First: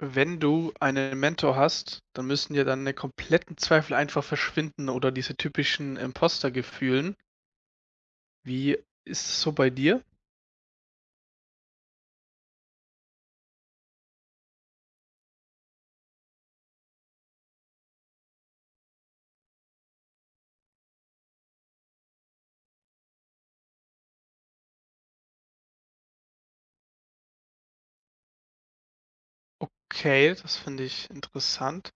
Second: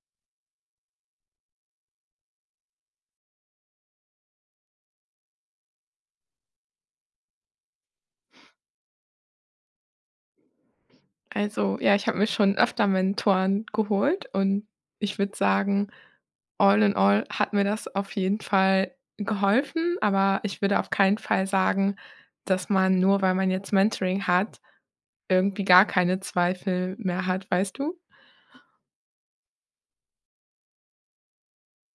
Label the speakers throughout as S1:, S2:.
S1: Wenn du einen Mentor hast, dann müssen ja deine kompletten Zweifel einfach verschwinden oder diese typischen Imposter-Gefühlen. Wie ist es so bei dir?
S2: Also, ja, ich habe mir schon öfter Mentoren geholt und ich würde sagen, all in all hat mir das auf jeden Fall geholfen, aber ich würde auf keinen Fall sagen, dass man nur, weil man jetzt Mentoring hat, irgendwie gar keine Zweifel mehr hat, weißt du?
S1: Okay, das finde ich interessant.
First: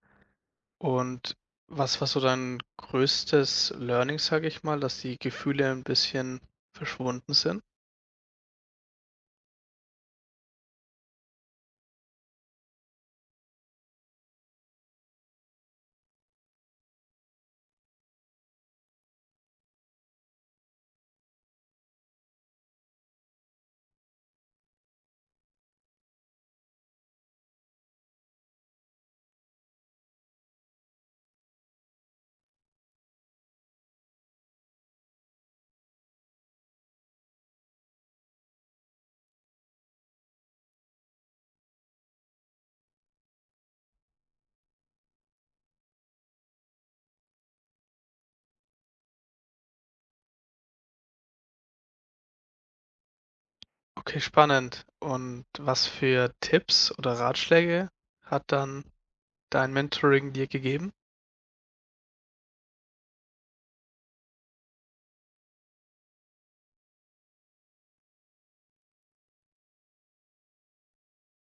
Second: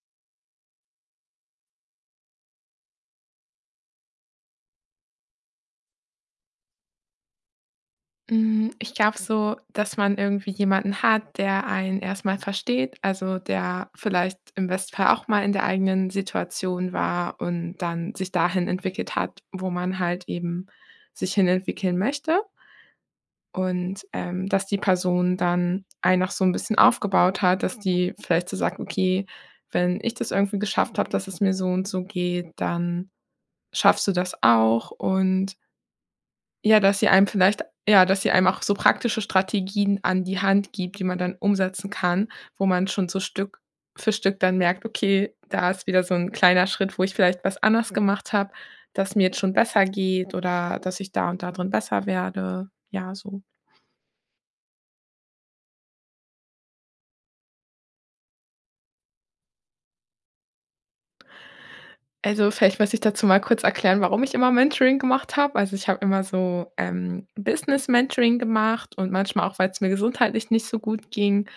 S1: Und was war so dein größtes Learning, sage ich mal, dass die Gefühle ein bisschen verschwunden sind?
S2: Hm, ich glaube so, dass man irgendwie jemanden hat, der einen erstmal versteht, also der vielleicht im besten Fall auch mal in der eigenen Situation war und dann sich dahin entwickelt hat, wo man halt eben sich hinentwickeln möchte und, dass die Person dann einen auch so ein bisschen aufgebaut hat, dass die vielleicht so sagt: „Okay, wenn ich das irgendwie geschafft habe, dass es mir so und so geht, dann schaffst du das auch.“ Und ja, dass sie einem vielleicht ja, dass sie einem auch so praktische Strategien an die Hand gibt, die man dann umsetzen kann, wo man schon so Stück für Stück dann merkt: „Okay, da ist wieder so ein kleiner Schritt, wo ich vielleicht was anders gemacht habe, dass mir jetzt schon besser geht oder dass ich da und da drin besser werde.“ Ja, so.
S1: Okay, spannend. Und was für Tipps oder Ratschläge hat dann dein Mentoring dir gegeben?
S2: Also, vielleicht muss ich dazu mal kurz erklären, warum ich immer Mentoring gemacht habe. Also, ich habe immer so, Business-Mentoring gemacht und manchmal auch, weil es mir gesundheitlich nicht so gut ging.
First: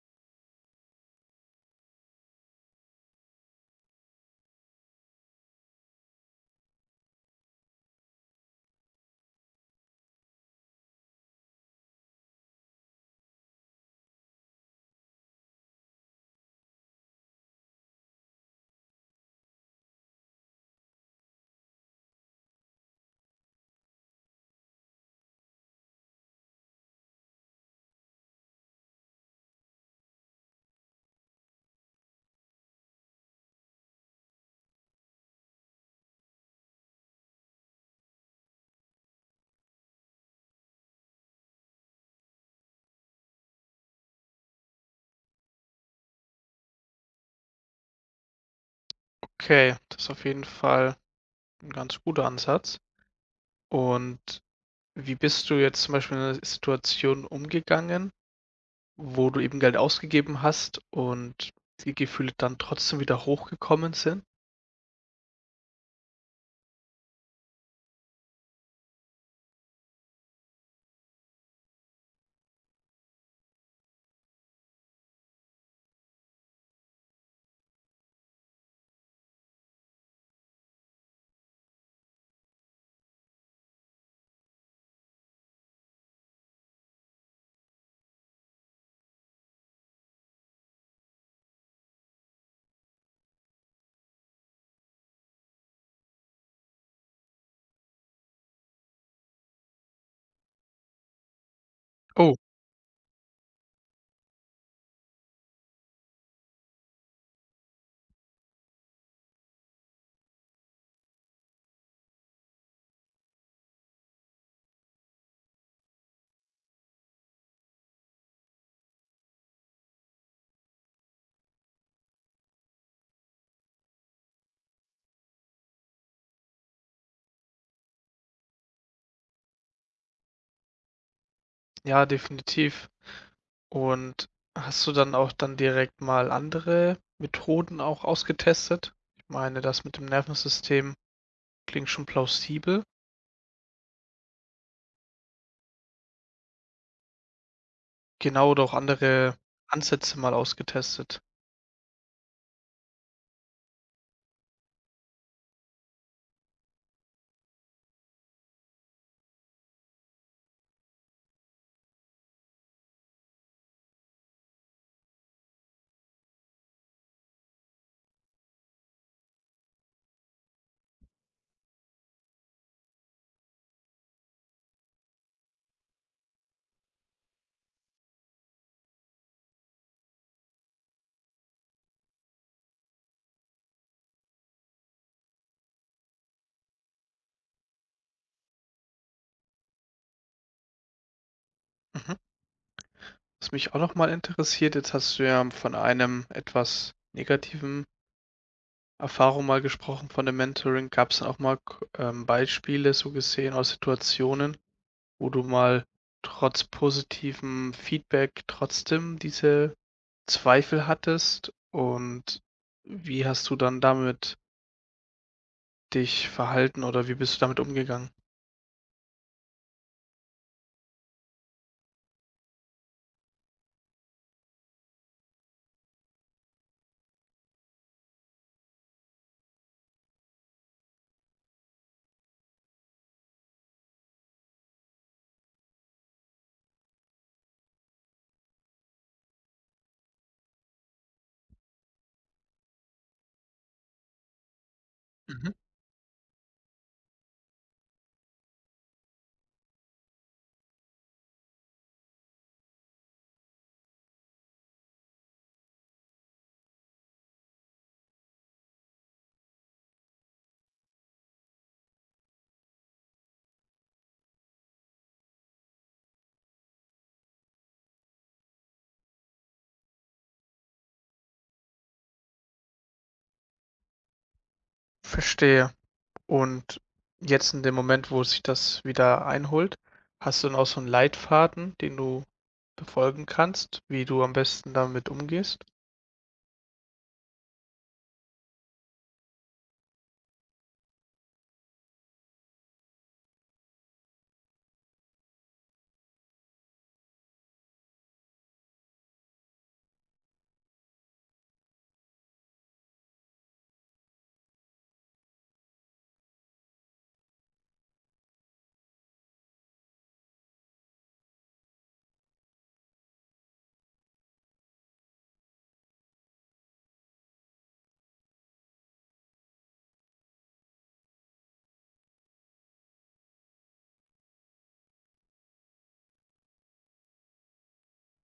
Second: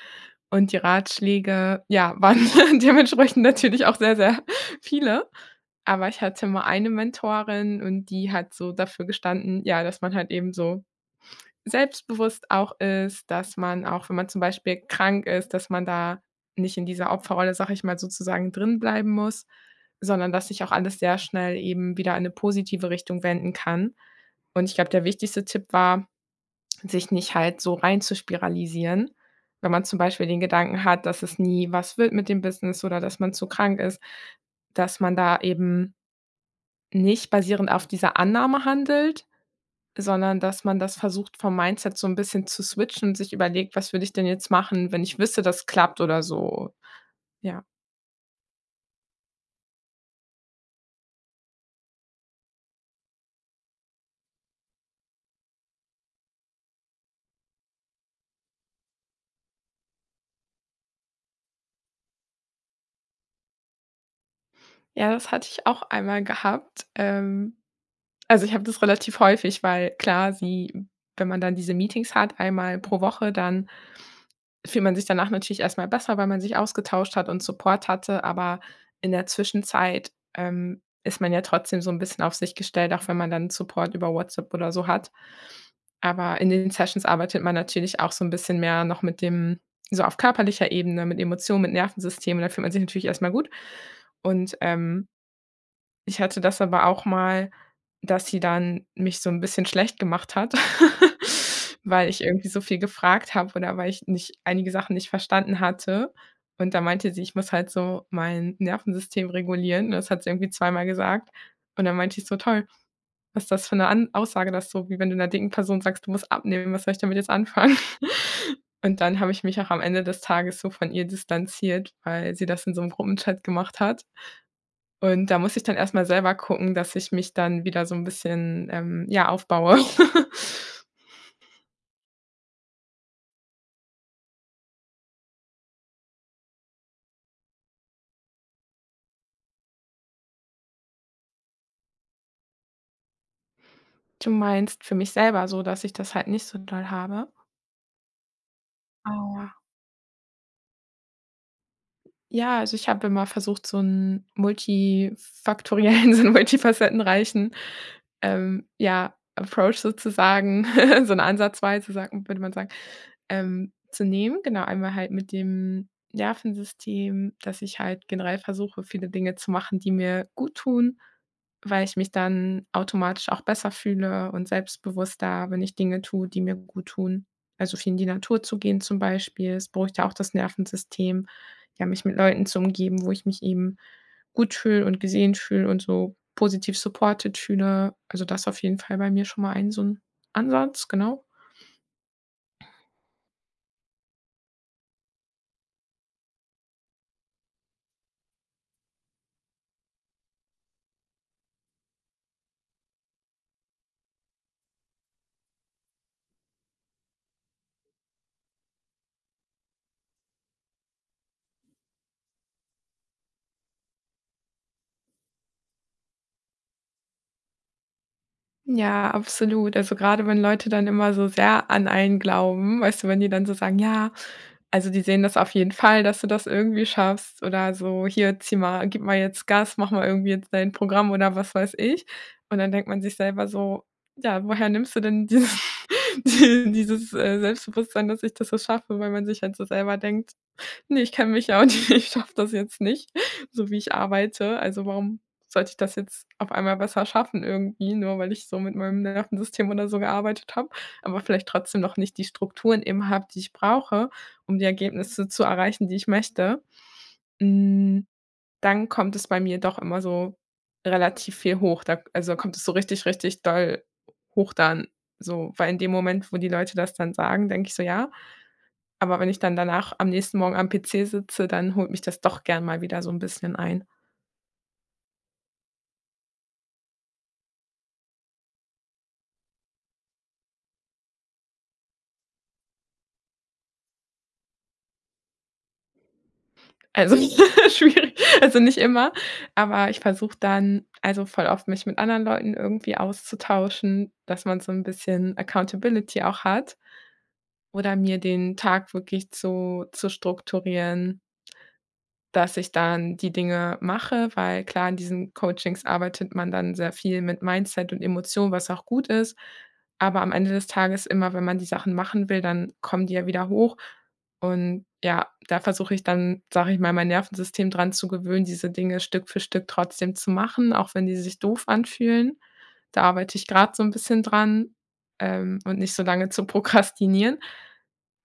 S2: Und die Ratschläge, ja, waren dementsprechend natürlich auch sehr, sehr viele. Aber ich hatte mal eine Mentorin und die hat so dafür gestanden, ja, dass man halt eben so selbstbewusst auch ist, dass man auch, wenn man zum Beispiel krank ist, dass man da nicht in dieser Opferrolle, sage ich mal, sozusagen drin bleiben muss, sondern dass sich auch alles sehr schnell eben wieder in 'ne positive Richtung wenden kann. Und ich glaube, der wichtigste Tipp war, sich nicht halt so rein zu spiralisieren. Wenn man zum Beispiel den Gedanken hat, dass es nie was wird mit dem Business oder dass man zu krank ist, dass man da eben nicht basierend auf dieser Annahme handelt, sondern dass man das versucht, vom Mindset so ein bisschen zu switchen und sich überlegt: „Was würde ich denn jetzt machen, wenn ich wüsste, das klappt?“ oder so, ja.
S1: Okay, das ist auf jeden Fall ein ganz guter Ansatz. Und wie bist du jetzt zum Beispiel in einer Situation umgegangen, wo du eben Geld ausgegeben hast und die Gefühle dann trotzdem wieder hochgekommen sind?
S2: Ja, das hatte ich auch einmal gehabt. Also, ich habe das relativ häufig, weil klar, sie wenn man dann diese Meetings hat, einmal pro Woche, dann fühlt man sich danach natürlich erstmal besser, weil man sich ausgetauscht hat und Support hatte, aber in der Zwischenzeit, ist man ja trotzdem so ein bisschen auf sich gestellt, auch wenn man dann Support über WhatsApp oder so hat. Aber in den Sessions arbeitet man natürlich auch so ein bisschen mehr noch mit dem so auf körperlicher Ebene, mit Emotionen, mit Nervensystemen. Da fühlt man sich natürlich erstmal gut. Und, ich hatte das aber auch mal, dass sie dann mich so 'n bisschen schlecht gemacht hat, weil ich
S1: Oh.
S2: irgendwie so viel gefragt habe oder weil ich nicht einige Sachen nicht verstanden hatte. Und da meinte sie, ich muss halt so mein Nervensystem regulieren. Das hat sie irgendwie zweimal gesagt. Und dann meinte ich so: „Toll, was ist das für 'ne An Aussage?“ Das ist so, wie wenn du 'ner dicken Person sagst: „Du musst abnehmen.“ Was soll ich damit jetzt anfangen? Und dann habe ich mich auch am Ende des Tages so von ihr distanziert, weil sie das in so 'nem Gruppenchat gemacht hat. Und da muss ich dann erst mal selber gucken, dass ich mich dann wieder so 'n bisschen, ja, aufbaue.
S1: Ja, definitiv. Und hast du dann auch dann direkt mal andere Methoden auch ausgetestet? Ich meine, das mit dem Nervensystem klingt schon plausibel.
S2: Du meinst für mich selber so, dass ich das halt nicht so doll habe?
S1: Genau, oder auch andere
S2: Oh.
S1: Ansätze mal ausgetestet.
S2: Ja, also ich habe immer versucht, so 'n multifaktoriellen, so 'n multifacettenreichen, ja, Approach sozusagen, so eine Ansatzweise, sagt würde man sagen, zu nehmen. Genau, einmal halt mit dem Nervensystem, dass ich halt generell versuche, viele Dinge zu machen, die mir gut tun, weil ich mich dann automatisch auch besser fühle und selbstbewusster, wenn ich Dinge tue, die mir gut tun. Also, viel in die Natur zu gehen zum Beispiel, es beruhigt ja auch das Nervensystem, ja, mich mit Leuten zu umgeben, wo ich mich eben gut fühle und gesehen fühle und so positiv supported fühle. Also, das auf jeden Fall bei mir schon mal ein so ein Ansatz, genau.
S1: Mhm. Was mich auch noch mal interessiert, jetzt hast du ja von einem etwas negativen Erfahrung mal gesprochen von dem Mentoring. Gab es auch mal k Beispiele so gesehen aus Situationen, wo du mal trotz positivem Feedback trotzdem diese Zweifel hattest? Und wie hast du dann damit dich verhalten oder wie bist du damit umgegangen?
S2: Ja, absolut. Also, gerade wenn Leute dann immer so sehr an einen glauben, weißt du, wenn die dann so sagen: „Ja, also, die sehen das auf jeden Fall, dass du das irgendwie schaffst“ oder so: „Hier, zieh mal gib mal jetzt Gas, mach mal irgendwie jetzt dein Programm“ oder was weiß ich. Und dann denkt man sich selber so: „Ja, woher nimmst du denn dieses dieses, Selbstbewusstsein, dass ich das so schaffe?“ Weil man sich halt so selber denkt: Ne, ich kenne mich ja und ich schaffe das jetzt nicht, so wie ich arbeite. Also, warum
S1: Mhm,
S2: sollte ich das jetzt auf einmal besser schaffen irgendwie, nur weil ich so mit meinem Nervensystem oder so gearbeitet habe, aber vielleicht trotzdem noch nicht die Strukturen eben habe, die ich brauche, um die Ergebnisse zu erreichen, die ich möchte. Hm, dann kommt es bei mir doch immer so relativ viel hoch. Da also, kommt es so richtig, richtig doll hoch dann so, weil in dem Moment, wo die Leute das dann sagen, denke ich so: „Ja“, aber wenn ich dann danach am nächsten Morgen am PC sitze, dann holt mich das doch gern mal wieder so 'n bisschen ein.
S1: verstehe. Und jetzt in dem Moment, wo sich das wieder einholt, hast du dann auch so einen Leitfaden, den du befolgen kannst, wie du am besten damit umgehst?
S2: Also, schwierig, also nicht immer, aber ich versuche dann also voll oft mich mit anderen Leuten irgendwie auszutauschen, dass man so 'n bisschen Accountability auch hat oder mir den Tag wirklich zu strukturieren. Dass ich dann die Dinge mache, weil klar, in diesen Coachings arbeitet man dann sehr viel mit Mindset und Emotionen, was auch gut ist. Aber am Ende des Tages immer, wenn man die Sachen machen will, dann kommen die ja wieder hoch. Und ja, da versuche ich dann, sage ich mal, mein Nervensystem dran zu gewöhnen, diese Dinge Stück für Stück trotzdem zu machen, auch wenn die sich doof anfühlen. Da arbeite ich gerade so ein bisschen dran, und nicht so lange zu prokrastinieren.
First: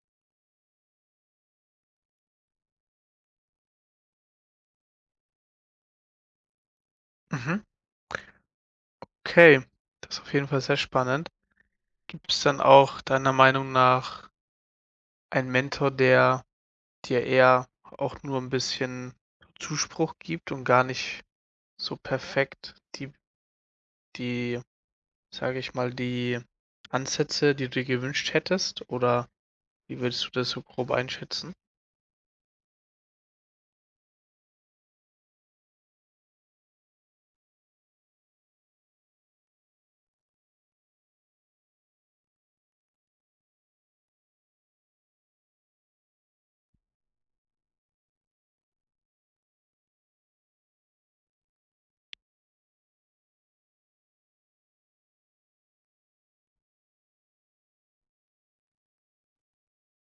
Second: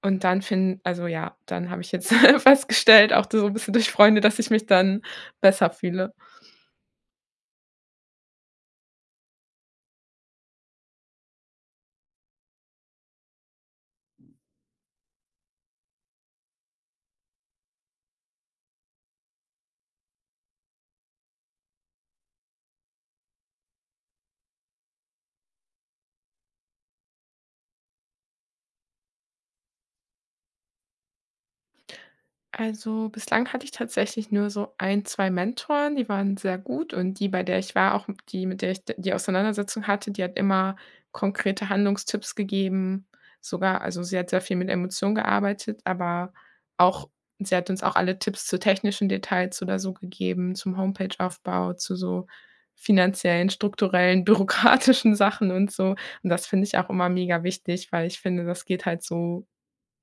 S2: Und dann fin also ja, dann habe ich jetzt festgestellt, auch so 'n bisschen durch Freunde, dass ich mich dann besser fühle.
S1: Mhm. Okay, das ist auf jeden Fall sehr spannend. Gibt es dann auch deiner Meinung nach einen Mentor, der dir eher auch nur ein bisschen Zuspruch gibt und gar nicht so perfekt die die, sage ich mal, die Ansätze, die du dir gewünscht hättest? Oder wie würdest du das so grob einschätzen?
S2: Also bislang hatte ich tatsächlich nur so ein, 2 Mentoren, die waren sehr gut und die, bei der ich war, auch die, mit der ich d die Auseinandersetzung hatte, die hat immer konkrete Handlungstipps gegeben, sogar also sie hat sehr viel mit Emotionen gearbeitet, aber auch sie hat uns auch alle Tipps zu technischen Details oder so gegeben, zum Homepageaufbau, zu so finanziellen, strukturellen, bürokratischen Sachen und so. Und das finde ich auch immer mega wichtig, weil ich finde, das geht halt so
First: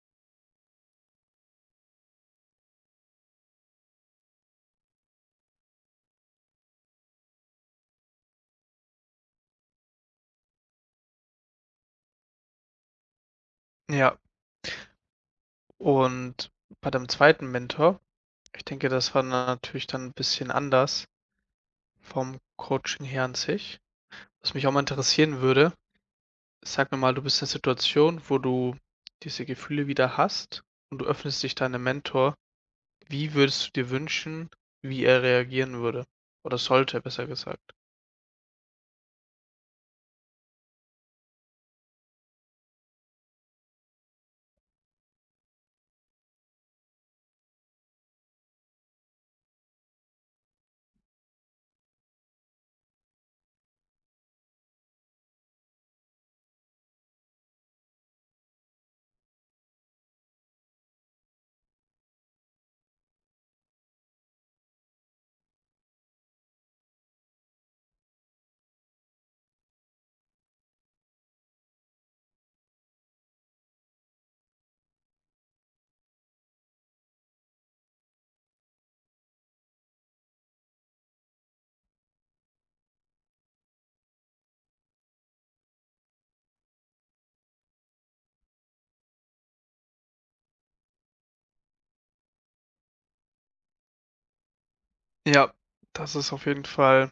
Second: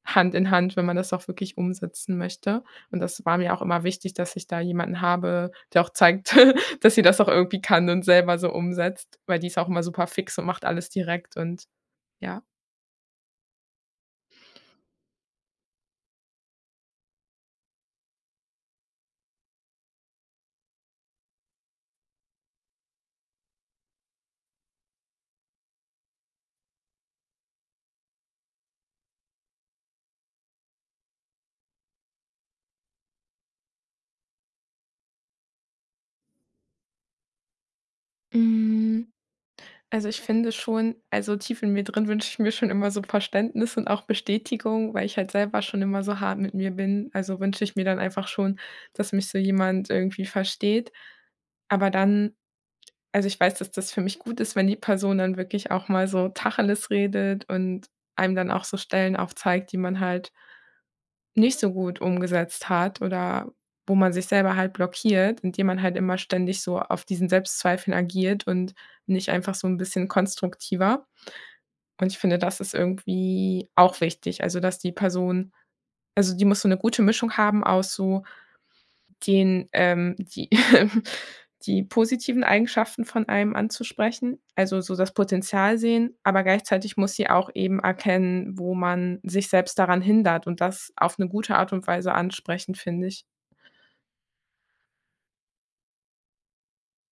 S2: Hand in Hand, wenn man das auch wirklich umsetzen möchte. Und das war mir auch immer wichtig, dass ich da jemanden habe, der auch zeigt, dass sie das auch irgendwie kann und selber so umsetzt, weil die ist auch immer super fix und macht alles direkt und ja.
S1: Ja, und bei deinem zweiten Mentor, ich denke, das war natürlich dann 'n bisschen anders vom Coaching her an sich. Was mich auch mal interessieren würde, sag mir mal, du bist in einer Situation, wo du diese Gefühle wieder hast und du öffnest dich deinem Mentor. Wie würdest du dir wünschen, wie er reagieren würde oder sollte, besser gesagt?
S2: Hm, also, ich finde schon also, tief in mir drin wünsche ich mir schon immer so Verständnis und auch Bestätigung, weil ich halt selber schon immer so hart mit mir bin. Also, wünsche ich mir dann einfach schon, dass mich so jemand irgendwie versteht. Aber dann also, ich weiß, dass das für mich gut ist, wenn die Person dann wirklich auch mal so Tacheles redet und einem dann auch so Stellen aufzeigt, die man halt nicht so gut umgesetzt hat oder wo man sich selber halt blockiert, indem man halt immer ständig so auf diesen Selbstzweifeln agiert und nicht einfach so ein bisschen konstruktiver. Und ich finde, das ist irgendwie auch wichtig, also, dass die Person also, die muss so eine gute Mischung haben aus so den, die die positiven Eigenschaften von einem anzusprechen, also so das Potenzial sehen, aber gleichzeitig muss sie auch eben erkennen, wo man sich selbst daran hindert und das auf eine gute Art und Weise ansprechen, finde ich.
S1: Ja, das ist auf jeden Fall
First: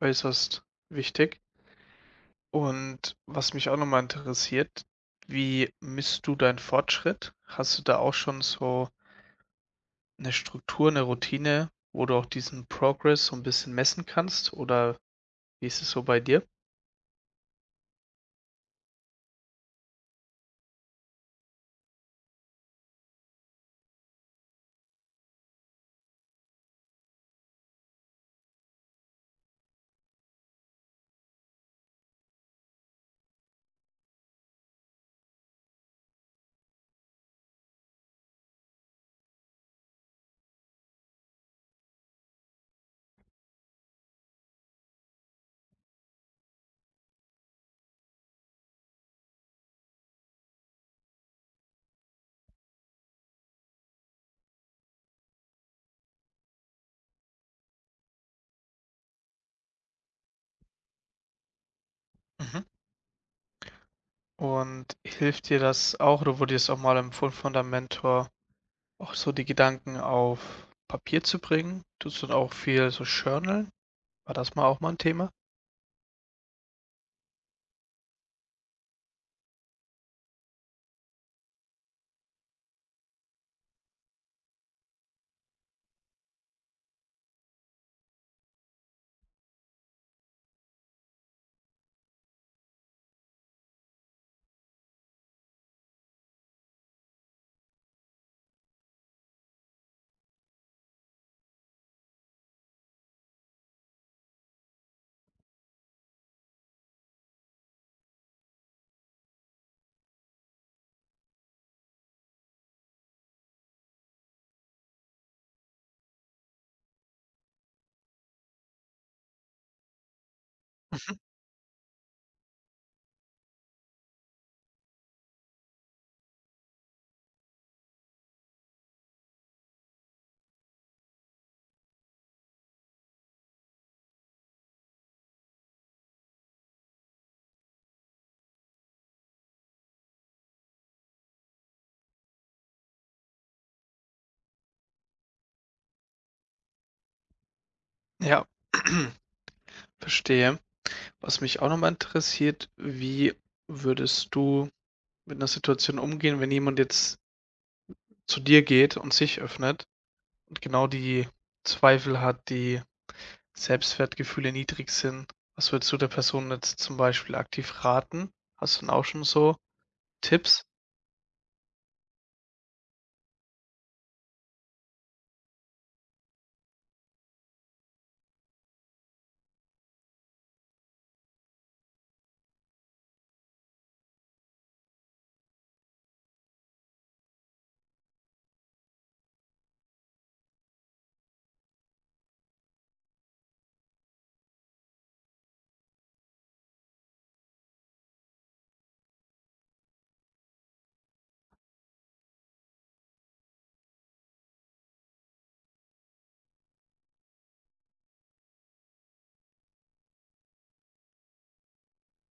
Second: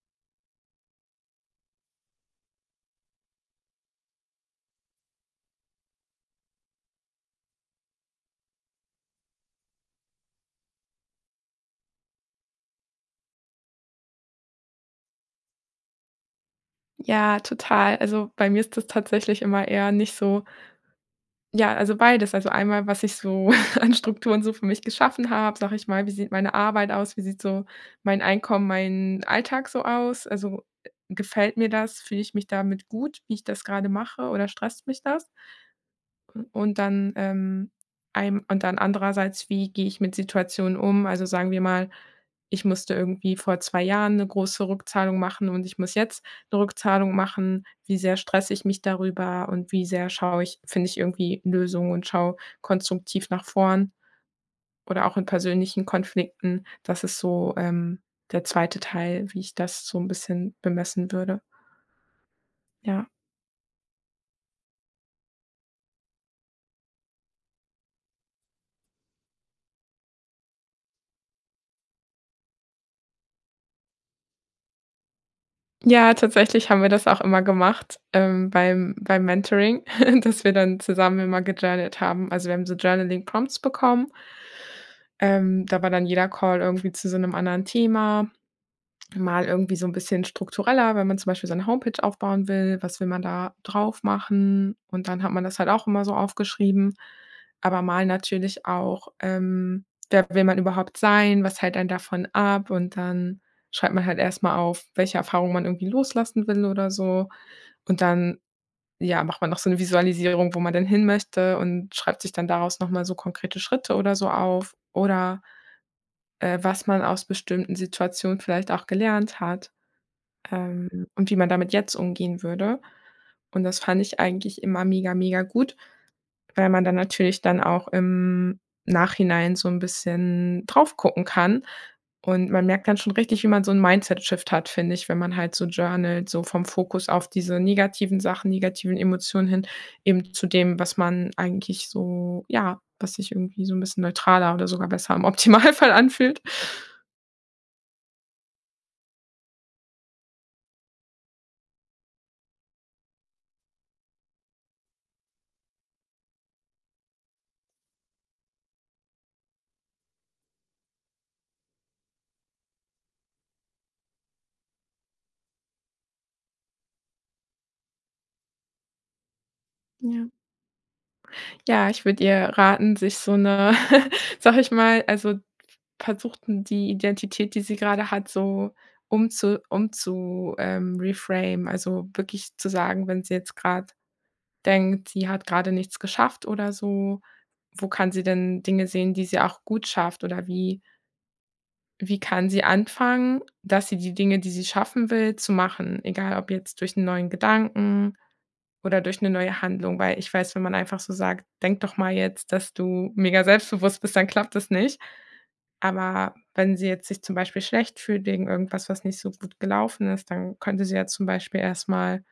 S1: äußerst wichtig. Und was mich auch noch mal interessiert, wie misst du deinen Fortschritt? Hast du da auch schon so eine Struktur, eine Routine, wo du auch diesen Progress so ein bisschen messen kannst oder wie ist es so bei dir?
S2: Ja, total. Also, bei mir ist das tatsächlich immer eher nicht so. Ja, also beides. Also einmal, was ich so an Strukturen so für mich geschaffen habe, sage ich mal, wie sieht meine Arbeit aus, wie sieht so mein Einkommen, mein Alltag so aus? Also, gefällt mir das? Fühle ich mich damit gut, wie ich das gerade mache oder stresst mich das? Und dann, einem und dann andererseits, wie gehe ich mit Situationen um? Also, sagen wir mal, ich musste irgendwie vor 2 Jahren eine große Rückzahlung machen und ich muss jetzt eine Rückzahlung machen. Wie sehr stresse ich mich darüber und wie sehr schaue ich finde ich irgendwie Lösungen und schaue konstruktiv nach vorn oder auch in persönlichen Konflikten. Das ist so, der zweite Teil, wie ich das so ein bisschen bemessen würde.
S1: Mhm.
S2: Ja.
S1: Und hilft dir das auch oder wurde dir das auch mal empfohlen von deinem Mentor, auch so die Gedanken auf Papier zu bringen? Tust du dann auch viel so journalen? War das mal auch mal ein Thema?
S2: Ja, tatsächlich haben wir das auch immer gemacht, beim Mentoring, dass wir dann zusammen immer gejournalt haben. Also, wir haben so Journaling-Prompts bekommen. Da war dann jeder Call irgendwie zu so einem anderen Thema mal irgendwie so ein bisschen struktureller. Wenn man zum Beispiel seine Homepage aufbauen will, was will man da drauf machen? Und dann hat man das halt auch immer so aufgeschrieben, aber mal natürlich auch, wer will man überhaupt sein? Was hält einen davon ab? Und dann schreibt man halt erst mal auf, welche Erfahrungen man irgendwie loslassen will oder so. Und dann, ja, macht man noch so eine Visualisierung, wo man denn hin möchte und schreibt sich dann daraus noch mal so konkrete Schritte oder so auf oder, was man aus bestimmten Situationen vielleicht auch gelernt hat,
S1: Mhm.
S2: und wie man damit jetzt umgehen würde. Und das fand ich eigentlich immer mega, mega gut, weil man dann natürlich dann auch im Nachhinein so 'n bisschen drauf gucken kann. Und man merkt dann schon richtig, wie man so 'n Mindset-Shift hat, finde ich, wenn man halt so journalt, so vom Fokus auf diese negativen Sachen, negativen Emotionen hin eben zu dem, was man eigentlich so ja, was sich irgendwie so 'n bisschen neutraler oder sogar besser im Optimalfall anfühlt.
S1: Ja, verstehe. Was mich auch noch mal interessiert, wie würdest du mit einer Situation umgehen, wenn jemand jetzt zu dir geht und sich öffnet und genau die Zweifel hat, die Selbstwertgefühle niedrig sind? Was würdest du der Person jetzt zum Beispiel aktiv raten? Hast du denn auch schon so
S2: Ja.
S1: Tipps?
S2: Ja, ich würde ihr raten, sich so 'ne sag ich mal also, versuchten die Identität, die sie gerade hat, so umzu umzu reframe. Also, wirklich zu sagen, wenn sie jetzt gerade denkt, sie hat gerade nichts geschafft oder so, wo kann sie denn Dinge sehen, die sie auch gut schafft. Oder wie kann sie anfangen, dass sie die Dinge, die sie schaffen will, zu machen, egal ob jetzt durch einen neuen Gedanken oder durch eine neue Handlung, weil ich weiß, wenn man einfach so sagt: „Denk doch mal jetzt, dass du mega selbstbewusst bist“, dann klappt das nicht. Aber wenn sie jetzt sich zum Beispiel schlecht fühlt wegen irgendwas, was nicht so gut gelaufen ist, dann könnte sie ja zum Beispiel erst mal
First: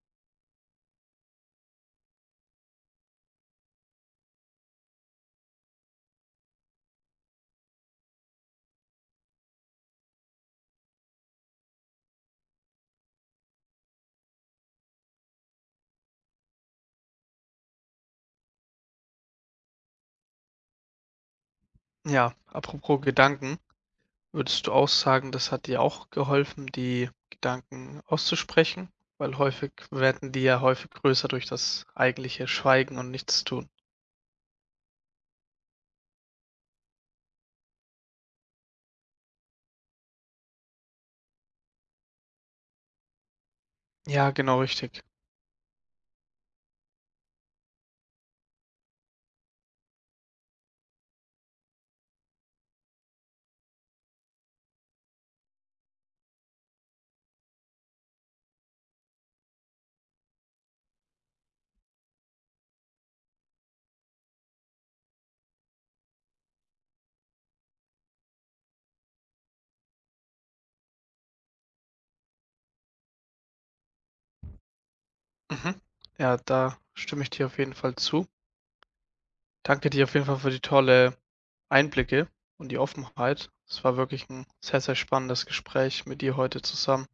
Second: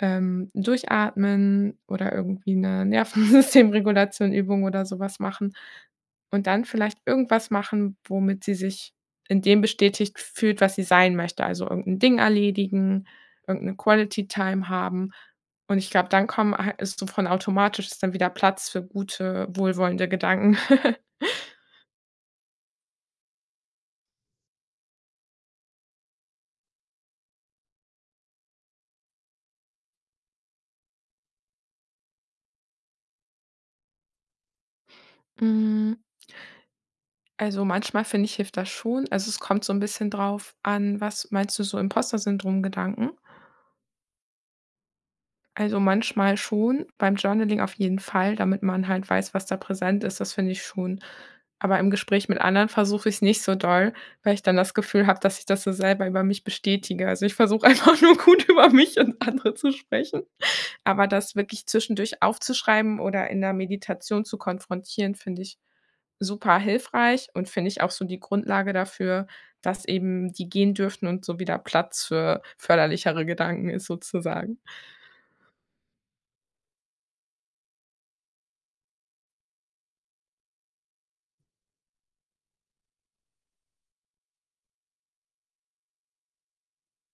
S2: durchatmen oder irgendwie eine Nervensystemregulation-Übung oder sowas machen und dann vielleicht irgendwas machen, womit sie sich in dem bestätigt fühlt, was sie sein möchte. Also, irgendein Ding erledigen, irgendeine Quality Time haben. Und ich glaube, dann kommen ha ist so von automatisch ist dann wieder Platz für gute, wohlwollende Gedanken.
S1: Ja, apropos Gedanken, würdest du auch sagen, das hat dir auch geholfen, die Gedanken auszusprechen? Weil häufig werden die ja häufig größer durch das eigentliche Schweigen und Nichtstun.
S2: Hm, also, manchmal finde ich, hilft das schon. Also, es kommt so ein bisschen drauf an, was meinst du, so Imposter-Syndrom-Gedanken?
S1: Ja, genau richtig.
S2: Also, manchmal schon, beim Journaling auf jeden Fall, damit man halt weiß, was da präsent ist, das finde ich schon. Aber im Gespräch mit anderen versuche ich es nicht so doll, weil ich dann das Gefühl habe, dass ich das so selber über mich bestätige. Also, ich versuche einfach nur gut über mich und andere zu sprechen. Aber das wirklich zwischendurch aufzuschreiben oder in der Meditation zu konfrontieren, finde ich super hilfreich und finde ich auch so die Grundlage dafür, dass eben die gehen dürften und so wieder Platz für förderlichere Gedanken ist sozusagen.
S1: Mhm. Ja, da stimme ich dir auf jeden Fall zu. Danke dir auf jeden Fall für die tolle Einblicke und die Offenheit. Es war wirklich ein sehr, sehr spannendes Gespräch mit dir heute zusammen.